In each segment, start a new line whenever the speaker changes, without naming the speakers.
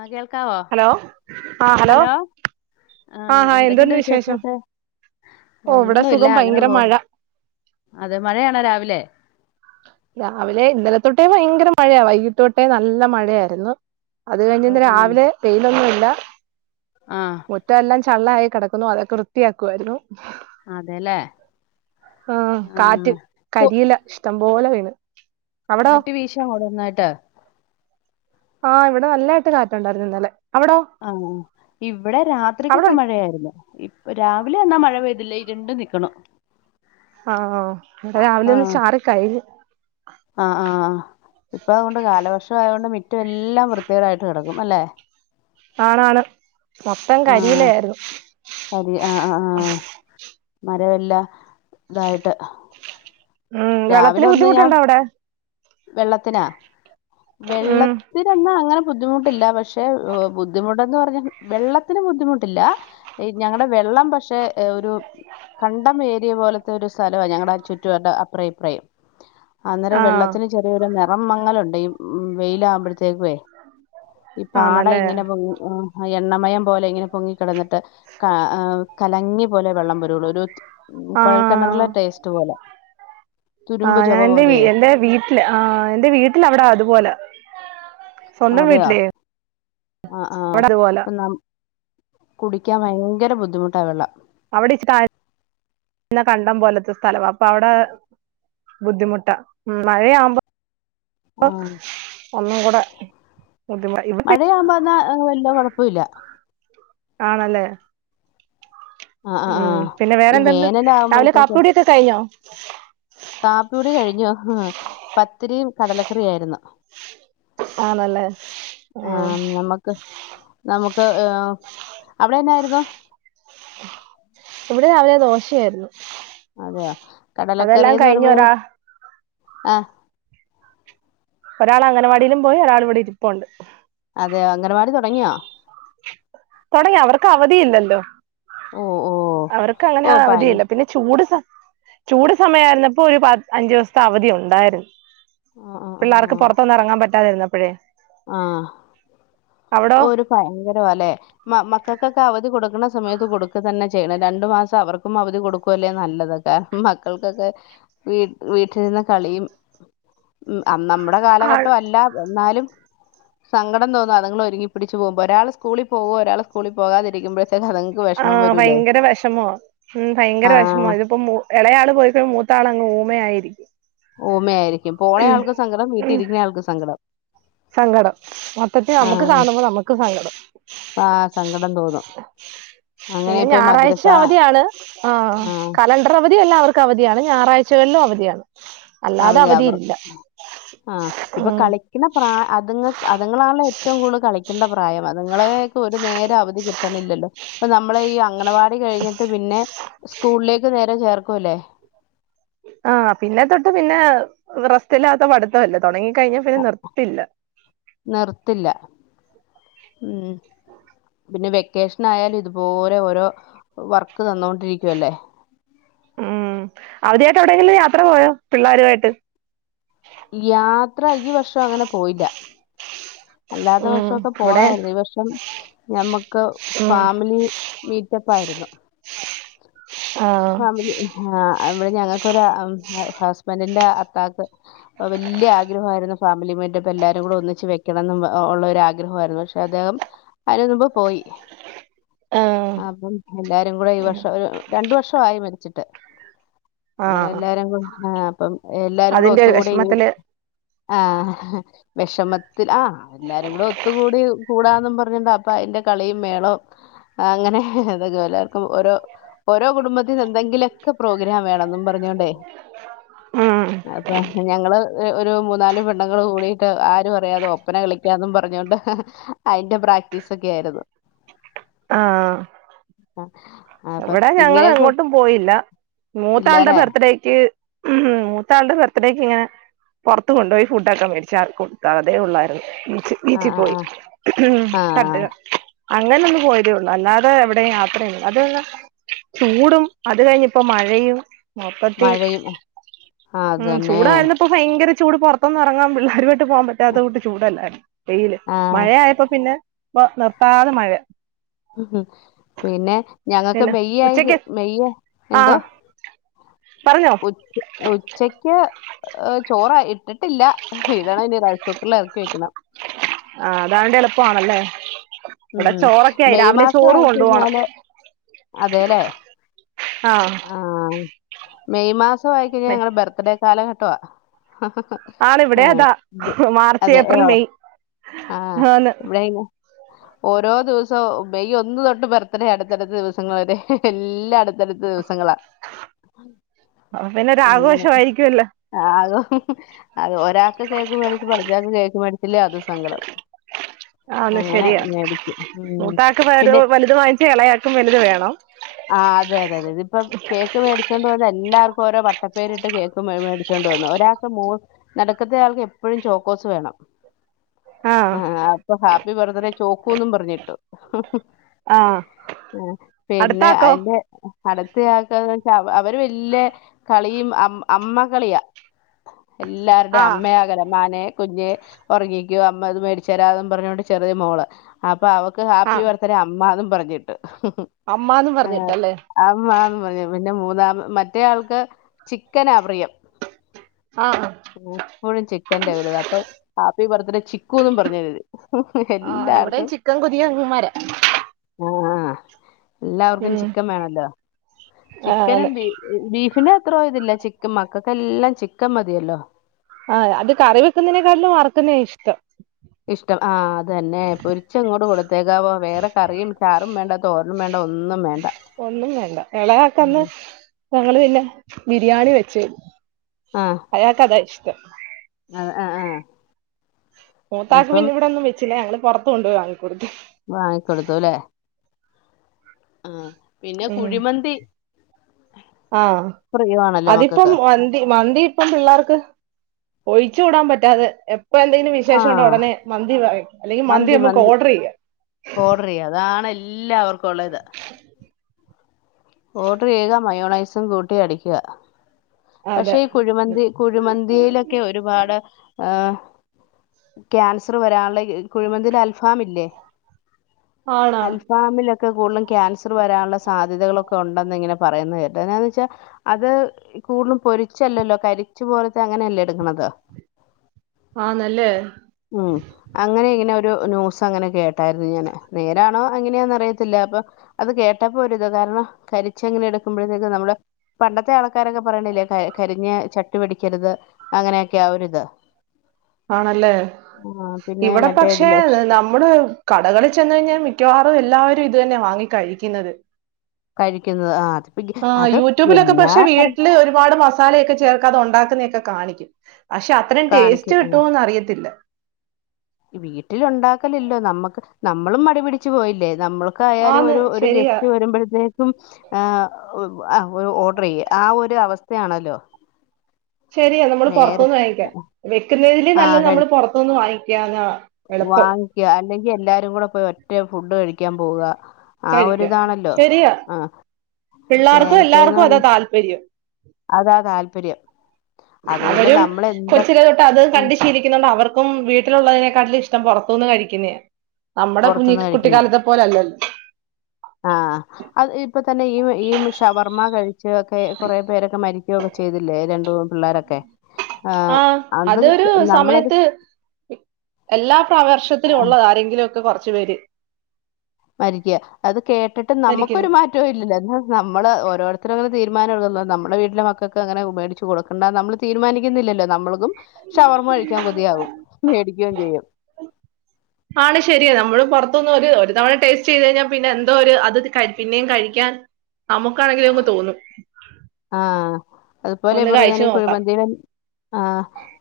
ആ കേൾ
ഹലോ ആ ഹലോ
ആ എന്തൊക്കെയുണ്ട് വിശേഷം ഒക്കെ
ഓ ഇവിടെ
ഒന്നും ഇല്ല
സുഖം
അങ്ങനെ
ഭയങ്കര മഴ
പോണു അതെ മഴയാണോ രാവിലെ
രാവിലെ ഇന്നലത്തോട്ടേ ഭയങ്കര മഴയ വൈകീട്ട് തൊട്ടേ നല്ല മഴയായിരുന്നു അത്
ഓ
കഴിഞ്ഞിന്ന്
ഓ
രാവിലെ വെയിലൊന്നും ഇല്ല
ആഹ്
ചള്ളായി കിടക്കുന്നു അതൊക്കെ വൃത്തിയാക്കുവായിരുന്നു
അതെല്ലേ
ആ
ആഹ്
കാറ്റ്
പൊ
കരിയില ഇഷ്ടം പോലെ വീണ് അവിടോ
കാറ്റ് വീശിയ മുടന്നായിട്ട്
ആഹ് ഇവിടെ നല്ലായിട്ട് കാറ്റ് ഉണ്ടായിരുന്നു ഇന്നലെ അവിടോ
ആഹ് ഇവിടെ
അവിടെ
രാത്രിക്കൊക്കെ മഴയായിരുന്നു രാവിലെ എന്നാൽ മഴ പെയ്തില്ല ഇരുണ്ട് നിക്കുണു
ആഹ് ഇവിടെ രാവിലെ ഒന്ന് ചാറിക്കഴിഞ്ഞു
ആഹ് ആഹ് ഇപ്പ അതുകൊണ്ട് കാലവർഷം ആയതുകൊണ്ട് മിറ്റം എല്ലാം വൃത്തികേടായിട്ട് കിടക്കും അല്ലെ
ആണാണ് മൊത്തം കരിയില
ആഹ്
ആയിരുന്നു
കരി ആ ആ ആ മരവെല്ലാം ഇതായിട്ട്
ഉം വെള്ളത്തിന്
രാവിലെ ഒന്ന് ഞാൻ
ബുദ്ധിമുട്ടുണ്ടോ അവിടെ
വെള്ളത്തിനാ
ഉം
വെള്ളത്തിന് എന്നാ അങ്ങനെ ബുദ്ധിമുട്ടില്ല പക്ഷേ ബുദ്ധിമുട്ടന്ന് പറഞ്ഞ വെള്ളത്തിന് ബുദ്ധിമുട്ടില്ല ഈ ഞങ്ങളുടെ വെള്ളം പക്ഷെ ഒരു കണ്ടം ഏരിയ പോലത്തെ ഒരു സ്ഥലവാ ഞങ്ങളുടെ ആ ചുറ്റുവട്ടം അപ്പുറവും ഇപ്പറേയും അന്നേരം
ആ
വെള്ളത്തിന് ചെറിയൊരു നിറം മങ്ങലുണ്ടയും ഉം വെയിലാവുമ്പോഴത്തേക്കുവേ ഈ
ആ
പാടം
നല്ലയാ
ഇങ്ങനെ പൊങ്ങി എണ്ണമയം പോലെ ഇങ്ങനെ പൊങ്ങിക്കിടന്നിട്ട് കലങ്ങിയ പോലെ വെള്ളം വരുള്ളൂ ഒരു ഉ
ആ
കൊഴൽക്കിണറിലെ ടേസ്റ്റ് പോലെ തുരുമ്പ്
ആഹ് ഞാൻ
ചൊവ പോലെയേ
എന്റെ വീട്ടില് ആഹ് എന്റെ വീട്ടിൽ അവിടെ അത് പോല സ്വന്തം
അതെയോ
വീട്ടിലെ
ആഹ് ആഹ്
അവിടത്പോല
അപ്പം നം കുടിക്കാൻ ഭയങ്കര ബുദ്ധിമുട്ടാ വെള്ളം
അവിടെ ഇച്ചി കണ്ടം പോലത്തെ സ്ഥലവ അപ്പൊ അവിടെ ബുദ്ധിമുട്ടാ ഉം മഴയാവുമ്പോ ഒന്നും കൂടെ ബുദ്ധിമു ഇവിടെ
മഴയാവുമ്പോന്നാ വല്യ കുഴപ്പവില്ല
ആണല്ലേ
ആഹ് ആഹ്
ഉം
ആഹ്
പിന്നെ
ഈ
വേറെന്തണ്ട് രാവിലെ
വേനലാവുമ്പോഴത്തേക്ക്
കാപ്പികുടിയൊക്കെ കഴിഞ്ഞോ
കാപ്പികുടി കഴിഞ്ഞു പത്തിരിയും കടലക്കറിയായിരുന്നു
ആണല്ലേ
ആഹ് നമുക്ക് നമുക് ക്ക് ഏഹ് അവിടെന്നായിരുന്നു
ഇവിടെ രാവിലെ ദോശയായിരുന്നു
അതെയോ
അതെല്ലാം
കടലക്കറീന്ന്
കഴിഞ്ഞ്
പറ
ഒരാ
ആഹ്
ഒരാൾ അംഗനവാടിയിലും പോയി ഒരാൾ ഇവിടെ ഇരിപ്പുണ്ട്
അതെ അംഗൻവാടി തുടങ്ങിയോ
തുടങ്ങി അവർക്ക് അവധി ഇല്ലല്ലോ
ഓഹ് ഓഹ്
അവർക്ക് അങ്ങനെ
ഓഹ് ഭയ
അവധിയില്ല പിന്നെ ചൂട് സ ചൂട് സമയമായിരുന്നപ്പോ ഒരു അഞ്ചു ദിവസത്തെ അവധി ഉണ്ടായിരുന്നു
ആഹ് ആഹ്
പിള്ളേർക്ക്
ആഹ്
പുറത്തൊന്നും ഇറങ്ങാൻ പറ്റാതിരുന്നപ്പഴേ
ആഹ് ഒരു ഭയങ്കരവല്ലെ മക്കൾക്കൊക്കെ അവധി കൊടുക്കണ സമയത്ത് കൊടുക്കുക തന്നെ ചെയ്യണം രണ്ടു മാസം അവർക്കും അവധി കൊടുക്കുവല്ലേ നല്ലത് ആ മക്കൾക്കൊക്കെ വീ വീട്ടിൽര് ന്ന് കളിയും
[unintelligible]
മ്മ് അ നമ്മടെ
ആൾ
കാലഘട്ടം അല്ല എന്നാലും സങ്കടം തോന നിങ്ങൾ ഒരുങ്ങി പിടിച്ച് പോവു മ്പോ ഒരാൾ സ്കൂള് പോവ ഒരാൾ സ്കൂള് പോകാതിരിക്കുമ്പോ
ആ ഭയങ്കര വഷമോ മ്മ് ഭയങ്കര
ആ
വഷമോ ഇതിപ്പോ മ ഇളയാള് പോയിക്ക മൂത്താളങ്ങ [unintelligible]
ഓമ്മ ആായിരിക്കും പോളയാൾക്ക് സങ്കടം വീട്ടിലിരിക്കുന്ന ആൾക്ക് സങ്കടം
സങ്കടം മൊത്തത്തി
ആ
നമ്മക്ക് കാണുമ്പോ നമ്മക്ക് സങ്കടം
[unintelligible] അങ്ങനെ
പിന്നെ
ഇപ്പൊ ഈ
ഞായറാഴ്ച്ച
മദ്രസ
അവധിയാണ് അ ആ കലണ്ടർ അവധിയല്ല അവർക്ക് അവധിയാണ് ഞായറാഴ്ചകളിലും അവധിയാണ്
[unintelligible]
അല്ലാതെ
അവധി അവർ
അവധിയില്ല
ആഹ ഇപ്പൊ
ഉം
കളിക്ണ ആ അതുങ്ങക്ക് അതുങ്ങളാണല്ലോ ഏറ്റവും കൂടുതൽ കളിക്കണ്ട പ്രായം അതുങ്ങളേക് ഒരു നേരം അവധി കിട്ട് ണില്ല ല്ല നമ്മള ഈ അങ്ങണവാ കഴിഞ്ഞിട്ട് പിന്നെ സ്കൂളേക്ക് നേരെ ചേർക്കൂ ല്ലേ
ആ പിന്നെ തൊട്ട് പിന്നെ റസ്റ്റ് ഇല്ലാത്ത പടിത്ത തൊടങ്ങി ക്കഴിഞാ പിന്നെ നിർത്തില്ല
മ്മ് പിന്നെ വെക്കേഷൻ ആയാലും ഇതുപോലെ ഓരോ വർക്ക് തന്നൊണ്ടിരിക്കുവല്ലേ
മ്മ് അവധിയായിട്ട് എവിടെങ്കിലും യാത്ര പോയോ പിള്ളേരുആയിട്ട്
യാത്ര ഈ വർഷം അങ്ങനെ പോയില്ല അല്ലാത്ത
ഉം
വർഷക്കെ
ഇവിടെ
പോണായിരുന്നു ഈ വർഷം ഞമ്മക്ക്
ഉം
ഫാമിലി മീ [unintelligible]
ആഹ്
ഫമിലി [unintelligible] അവിടെ ഞങ്ങൾക്കൊരു ഹസ്ബന്റിന്റെ അത്താക്ക് വല്ല്യ ആഗ്രഹായിരുന്നു ഫാമിലി [unintelligible] എല്ലാരും കൂടെ ഒന്നിച്ചു വെക്കണംന്നും ഉള്ള ഒരു ആഗ്രഹായിരുന്നു പക്ഷെ അദ്ദേഹം അതിന് മുമ്പ് പോയി
ആഹ്
അപ്പം എല്ലാരും കൂടെ ഈ വർഷം ഒരു രണ്ട വർഷ ആയി മരിച്ചിട്ട് അങ്ങനെ
ആഹ്
എല്ലാരും കൂടേ ആ എല്ലാരും കൂടെ
അതിന്റെ ഒരു
ഒത്തുകൂടി ഈഒരു
വിഷമത്തില്
ആഹ് വഷമത്തിൽ ആഹ എല്ലാരും കൂടെ ഒത്തുകൂടി കൂടാന്നും പറഞ്ഞോണ്ട് അപ്പൊ അതിന്റെ കളിയും മേളവും അങ്ങനെ ഹ്‌ ഹ് അത ക്കെഎല്ലാർക്കും ഓരോ ഓരോ കുടുംബത്തിന് എന്തെങ്കിലൊക്കെ പ്രോഗ്രാം വേണെന്നും പറഞ്ഞോണ്ടേ
ഉം
അപ്പൊ ഞങ്ങള് ഒരു മൂന്നാലല് പെണ്ണ്ങ്ങൾ ങ്കൂടിട്ട് ആരും അറി യാതെ ഒപ്പന കളിക്കാന്നും പറഞ്ഞോണ്ട് ഹ് ഹ്‌ അയിന്റെ പ്ര പ്രാക്ടീസ് ഒക്കെ ആയിരുന്നു [inaudible]
ആഹ് ഇവിടെ ഞങ്ങൾ
ഇങ്ങനെയൊക്കെ
എങ്ങോട്ടും പോയില്ല
ഇല്ലാലേ
മൂത്താള്ടെബർത്ത്ഡേക്ക് ഉം മൂത്ത ആള്ടെ ബർത്ത്ഡേക്ക് ഞാൻ പൊറത്ത് കൊണ്ടോയി ഫുഡ്ക്കെ മേടിച്ചാൽ കൊടുത്താ അതേ ഉള്ളാര് ഈച്ച്
ആഹ് ആഹ്
ഈച്ചിപ്പോയി
ആഹ്
ഇഹ് ഹ്
ആഹ്
തട്ട്ക അങ്ങനൊന്ന് പോയതേള്ളൂ അല്ലാതെ എവിടെ യാത്ര അത് ചൂടും അത് കഴിഞ്ഞിപ്പംമഴയും മൊപ്പത്തി
മഴയും ആഹ്
ഉം
അതന്നെ
ചൂടായിര്ന്നപ്പോ ഫയങ്കര ചൂട് പൊറത്തൊന്നും എറങ്ങാൻ പിള്ളേരുവായിട്ട് പോവുമ്പത്തേത്ത് [unintelligible] ചൂടല്ലേ പെയില്
ആഹ്
മഴയായപ്പൊ പിന്നെ ഇപ്പൊ നിർത്താതെ മഴാ
ഉം ഉം പിന്നെ ഞങ്ങക്ക്
പിന്നെ
മെയ്യായിക്
ഉച്ചക്ക് ആ
മെയ്യ്എന്തോ
പറഞ്ഞോ
ഉച് ഉച്ചക്ക് ചോറാഇട്ടിട്ട് ട്ടില്ല ഇടണന് റൈസ് കുക്കറില് എറക്കി വെക്കണം
ആ അതാണ്ട് എളുപ്പാണല്ലേ ഇവിടെ
ഉം
ചോറൊക്കേയി
മെയ്
രാവിലെ
മാസം
ചോറ് കൊണ്ടുവോണം
ആയിക്കഴിഞ്ഞാല് അതേല്ലേ
ആ
ആഹ് മെയ് മാസം വായിക്കഴിഞ്ഞാ ഞങ്ങളടെ ബർത്ത്ഡേ കാലഘട്ടവാ ആഹ ഹാ
ആണ് ഇവിടെ
ഹാ
അതാ മാർച്ച്
അതെ
ഏപ്രിൽ
അ്യോ
മെയ്
ആഹ
ആന്ന്
എവിടൊയിന ഓരോ ദിവസം മെയ് ഒന്ന് തൊട്ട് പർത്തഡേ അടുത്തടുത്ത ദിവസങ്ങൾ വരെ എല്ലാംടു
അപ്പൊ പിന്നെ ഒരാഘോഷമായിരിക്കുമല്ലോ
[unintelligible] ഹ് ല്ലേ അതും സങ്കടം
ആന്ന്
അങ്ങനെ.
ശരിയാ
മേടിക്കും ഉം
മൂത്താക്ക്
പിന്നെ
[unintelligible] വലുത് വാങ്ങിച്ച എളയാക്കും വലുത് വേണം.
ആഹ് അതെതെ അതെ ഇതിപ്പം കേക്ക് മേടിച്ചോണ്ട് വന്ന് എല്ലാവർക്കും ഓരോവട്ടപ്പേരിട്ട് കേക്ക് മെ മേടിച്ചൊണ്ട് വന്നു ഒരാൾക്ക് മോ നട്ക്ത്തെ ആൾക്ക് എപ്പോഴും ചോക്കോ [unintelligible] വേണം.
ആഹ്.
[unintelligible] വെറുതെനെ ചോക്കൂന്നും പറഞ്ഞിട്ടു. ഹ്
ആ
ആ പിന്നെ
അടുത്താക്കോ
അയിന്റെ അടത്തയാക്കാ പ്പവ അവര് വല്ല്യ കളിയും അ അമ്മ കളിയാ.
ആ
എല്ലാരുടെയും അമ്മ ആകലമാനെ. കുഞ്ഞെ അപ്പൊ അവക്ക് ഹാ
ആ
ഹ് ഹ് അ അമ്മന്ന് പർ
അമ്മാന്നും പറഞ്ഞിട്ടല്ലേ
പിന്നെ മൂന്നാം മറ്റേയാൾക്ക് ചിക്കൻ ആ.. പ്രിയം.
ആ ആ
[inaudible] ചിക്കുന്നും പറഞ്ഞെഴുതി ഹ്.
ആഹ് ഇവിടെയും ചിക്കൻ കൊതിയൻന്മാരാ.
ആഹ്. എല്ലാവർക്കും ചിക്കൻ വേണല്ലോ
ആണ്
ചിക്കനും ബീ ബീഫിന്റെ അത്രോ ഇതില്ല. മക്കൾക്കെല്ലാം ചിക്കൻ മതിയല്ലോ.
[inaudible]
ഇഷ്ട്ടം ആഹ്. അതന്നെ പൊരിച്ചങ്ങോട്ട് കൊടുത്തേകാവോ വേറെ കറിയും ചാറും വേണ്ട തോരനും വേണ്ട ഒന്നും വേണ്ട.
ഒന്നും വേണ്ട എളയാക്കന്ന്.
ഉം.
ഞങ്ങള് പിന്നെ ബിരിയാണി വെച്ച്
ആ
അയാൾക്കതാ ഇഷ്ട്ടം.
അത് ആ.. ആ.. ഹ്.
മൂത്താക്ക് പിന്നെ ഇവിടൊന്നു വെച്ചില്ല ഞങ്ങള് പുറത്ത് കൊണ്ടോയി വാ
വാങ്ങിക്കൊടുത്തുലെ? ആഹ്.
ഉം ആഹ്
പ്രിയമാണല്ലോ
അതിപ്പം
മക്കൾക്ക്
മന്തി മന്തി. പ്പം പിള്ളേർക്ക് ഒഴിച്ചു കൂടാൻ പറ്റാതെ എ ഇപ്പൊ എന്തെങ്കിലും
ആ
വിശേഷംണ്ടോ ഉടനെ മന്തി വ ഹ് അല്ലെങ്കി മന്തി മ്മക്ക് ഓഡർ യ്യാം.
ഓഡ്റെയ്യാ അതാണ് എല്ലാവർക്കും ഉള്ള ത്. ഓഡർ ചെയ്യുക മയോണൈസും കൂട്ടി അടിക്കുഅ. പക്ഷെ
അതെ
ഈ കുഴിമന്തി കുഴിമന്തിയിലൊക്കെ ഒരുപാട് ഏ ക്യാൻസർ വരാനുള്ള ഹ് കുഴിമന്തിടെ അൽഫാമില്ലേ.
ആണോ
അൽഫാമി [unintelligible] കൂടുതലും ക്യാൻസർ വരാനുള്ള സാധ്യതകളൊക്കെ ഉണ്ടെന്ന് ഇങ്ങനെ പറയുന്നത് കേട്ട് എന്താന്ന് വെച്ചാൽ അത് കൂടുതലും പൊരിച്ചല്ലല്ലോ കരിച്ച പോലത്തെ അങ്ങനെയല്ലേ എടുക്കണത്.
ആന്നല്ലേ
ഉം അങ്ങനെ ഇങ്ങനെ. ഒരു ന്യൂസങ്ങനെ കേട്ടായിരുന്നു ങ്ങനെ നേരാണോ എങ്ങന അറിയത്തില്ല പ്പൊ അത്‌ കേട്ടപ്പോ ഒരിത് കാ രണം കരിച്ചങ്ങനെ എടുക്കുമ്പഴേത്തേക്ക് നമ്മള് പണ്ടത്തെ ആൾക്കാരൊ പറയണില്ലേ ക കരിഞ്ഞെ ചട്ടി വടിക്കരുത് അങ്ങനെയൊക്കെ ആ ഒരിത്.
ആണല്ലേ?
ആ പിന്നെ
ഇവിടെ
മറ്റേ
പക്ഷേ
ഇതില്ലേ
നമ്മള് കടകളിൽ ചെന്നഴിഞ്ഞാൽ മിക്കവാറും എല്ലാവരും ഇ തു തന്നെ വാങ്ങി കഴിക്കുന്നത്.
കഴിക്കുന്നത് ആ അതിപ്പ
ആ
അത്
യൂറ്റുബിലൊക്കെ
എന്നാ
പക്ഷെ
പറ
വീട്ടില് ഒരുപാട് മസാലൊക്കെ ചേർക്കാതെ ഉണ്ടാക്കുന്നൊക്കെ കാ കാണിക്കും പക്ഷെ അത്രയും ടേസ്റ്റ്
കാണിക്കും
കിട്ടോന്ന് അറിയത്തില്ല.
വീട്ടില് ഉണ്ടാക്കലല്ലോ നമ്മക്ക് നമ്മളും മടിപിടിച്ചു പോയില്ലേ. നമ്മൾക്കായാലും
ആന്ന്
ഒരു ഒരു
ശരിയാ
ഗസ്റ്റ് വരുമ്പോഴത്തേക്കും ആ് ആ ഓർഡർ ചെയ്യ ആ ഒരു അവസ്ഥയാണല്ലോ
ശരിയാ നമ്മൾ
നേര
പുൊറത്തനിന്ന് വാങ്ങിക്ക വെക്കുന്നതില്
ആ
നല്ലത്
കഴി
നമ്മള് പുറത്തനിന്ന് വാങ്ങിക്കാനാ എളുപ്പം
വാങ്ങിക്ക അല്ലെങ്കി എല്ലാരും കൂടെ പോയി ഒറ്റ ഫുഡ് കഴിക്കാൻ പോവ ആ
കഴിക്കാം
ഒരിതാണല്ലോ
ശരിയാ
ആഹ
പിള്ളേർക്കും
നേരത്തേന്ന്
എല്ലാവർക്കും
പറ
അതാ താല്പര്യം
അതാ താല്പര്യം അതുകൊണ്ട്
അവരും
നമ്മൾ എന്തൊ
കൊച്ചില തൊട്ട് അത് കണ്ടു ശീലിക്കുന്നുണ്ട് അവർ ക്കും വീട്ടിലുള്ളതിനെക്കാട്ടിലും ഇഷ്ടം പുറത്തുനിന്ന് കഴിക്കുന്നേ നമ്മുടെഞ്ഞ കുഞ്ഞി
പുറത്തുന്ന് കഴിക്കുന്ന
കുട്ടിക്കാലത്തെ പോലെല്ലല്ലോ
ആ അത് ഇപ്പ തന്നെ ഈ ഈ ഷവർമ്മ കഴ ച്ച ഒക്കെ കുറെേ പേരൊക്കെ മരിക്കയൊക്കെ ചെയ്തില്ലേ രണ്ടു പിള്ളോരൊക്കെ
ആ അതൊരു
നമ്മളത്
സമയത്ത് എല്ലാ പ്രാവർഷത്തിലും ഉള്ളത് ആരെങ്കിലും ഒക്കെ കുറച്ചു പേര്
മരിക്കുക അത് കേട്ടിട്ട്
മരിക്കുന്നു
നമുക്കൊരു മാറ്റവും ഇല്ല എന്നാ നമ്മള് ഓരോരുത്തരും അങ്ങനെ തീരുമാനംടു നമ്മുടെ വീട്ടിലെ മക്കൾക്ക് അങ്ങനെ ഉ മേടച്ച് കൊടുക്കണ്ടന്ന് നമ്മള് തീരുമാനിക്കുന്നില്ലല്ലോ നമ്മൾക്കും ഷവർമ്മ കഴിക്കാൻ കൊതിയാവും മേടിക്കുകയും ചെയ്യും
ആണ് ശരിയ നമ്മളും പുറത്തൊന്ന് ഒരു തവണ ടേസ്റ്റ് ചെയ്ത് കഴിഞ്ഞാ പിന്നെ എന്തോ ഒരു അത് പിന്നെയും കഴിക്കാൻ നമുക്കാണെങ്കിലും അങ്ങ് തോന്നും
ആ അതുപോലെ
ഒന്ന്
പറ
കഴിച്ചു
ഞാനീ
നോക്കാം
കുഴിമന്ദീടെ ആ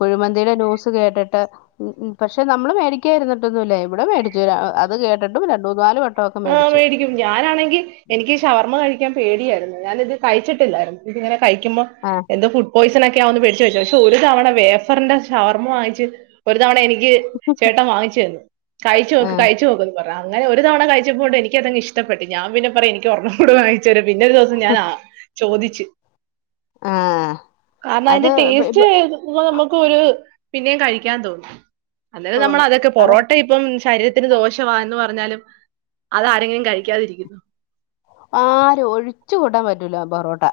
കുഴിമന്തിയുടെ ന്യൂസ് കേട്ടിട്ട് ഉ പക്ഷെ നമ്മള് മേടിക്കായിരുന്നിട്ടൊന്നുംല്ല ഇവിടെ മേടിച്ചു അത് കേട്ടിട്ടും രണ്ടൂ നാല് വട്ട്
ആ മേടിക്കും ഞാനാണെങ്കി എനിക്ക് ശഷവർമ്മ കഴി ക്കാ പേടിയായിരുന്നു ഞാനിത് കഴിച്ചിട്ടില്ലായിരുന്ന് ഇതിങ്ങനെ കഴിക്കുമ്പോ
ആ
എന്ത് ഫുഡ് പോയിസൺ പിേടിച്ചു വെച്ചു പക്ഷെ ഒരു തവണ വേഫറിന്റെ ശവർമ്മ വാങ്ങിച്ച് ഒരു തവണ എനിക്ക് ചേട്ടൻ വാങ്ങിച്ചു തന്നു കഴിച്ചു
ആ
നോക്ക കഴിച്ചു നോക്കന്ന് പറഞ്ഞ അങ്ങനെ ഒരു തവണ കഴ ചപ്പൊത് എനിക്കതങ്ങ് ഇഷ്ടപ്പെട്ട ഞാ പിന്നെപറയും എനിക്ക് ഒരെണ്ണം കൂടെ വങ്ങിചെരൂ പിന്ന ഒരു ദിവസം ഞാനാ ആ ചോദിച്ച്
ആ
കാരണം
അത്
അതിന്റെ
ഇപ്പൊ-
ടേസ്റ്റ്
ഇപ്പൊ
നമുക്ക് ഒരു പിന്നെയും കഴിക്കാൻ തോന്നും അന്നോല നമ്മൾ
തോന്നും
അതൊക്കെ
അത്
പൊറോട്ട ഇപ്പം ശരീരത്തിന് ദോഷമാന്ന് പറഞ്ഞാലും അതാരെങ്കിലും കഴിക്കാതിരിക്കുന്നു
ആരും ഒഴിച്ചു കൂടാൻ പറ്റൂല ബൊറോട്ട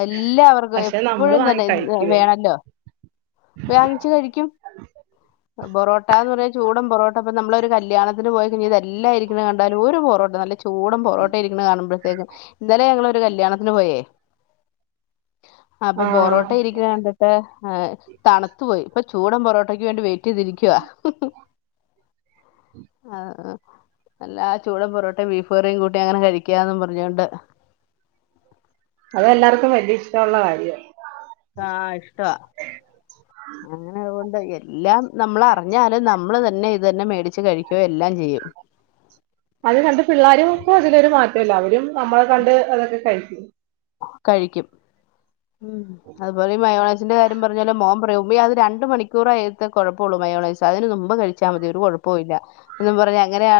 എല്ലാവർക്കും
പക്ഷെ നമ്മള്
എപ്പോഴും
വാങ്ങി
തന്നെ
കഴിക്കുവേ
വേണല്ലോ വാങ്ങിച്ച കഴിക്കും പൊറോട്ട എന്ന് പറഞ്ഞ ചൂടും പൊറോട്ട ഇപ്പ നമ്മള ഒരു കല്യാണത്തിന് പോയിഴിഞ്ഞാ ത് എല്ലായിരിക്കണകണ്ടാലും ഒരു പൊറോട്ട നല്ല ചൂ ചൂടും പൊറോട്ട ഇരിക്കണ കാണുമ്പോഴത്തേക്കും ഇന്നലെ ഞങ്ങളൊ ഒരു കല്യാണത്തിന് പോയേ അപ്പൊ
ആഹ്
ബൊറോട്ട ഇരിക്കുന്ന അണ്ടത്തെ ആഹ് തണുത്തു പോയി ഇപ്പൊ ചൂട പൊറോട്ടക്ക് വേണ്ടി വെയിറ്റ് ചെയ്തിരിക്കുവ ആ അല്ല ചൂടം പൊറോട്ടയും ബീഫ് കറിയും കൂട്ടി അങ്ങനെ കഴിക്കന്നന്ന് പറഞ്ഞോണ്ട്
അതെല്ലാർക്കും വലിയ ഇഷ്ടമുള്ള കാര്യ
ആഹ ഇഷ്ടവാ അങ്ങനെതുകൊണ്ട് എല്ലാം നമ്മള അറിഞ്ഞാല് നമ്മള് തന്നെ ഇത് തന്നെ മേടിച്ചു കഴിക്കുകയോ എല്ലാം ചെയ്യും
അത് കണ്ട് പിള്ളേരു ഒക്കും അതിലൊരു മാറ്റല്ല അവരും നമ്മളെ കണ്ട് അതൊക്കെ കഴിക്കും
കഴിക്കും ഉ അതുപോലെ ഈ മയോണാസിന്റെ കാര്യം പറഞ്ഞാല മോൻ പറ ഉമ്മി അത് രണ്ട് മണിക്കൂറ ആയത്തെ കുഴപ്പള്ളൂ മയോ അതിന് മുമ്പ് കഴിച്ചാൽ മതി ഒരു കുഴപ്പവും ഇല്ല എന്ന് പറഞ്ഞ അങ്ങനെയ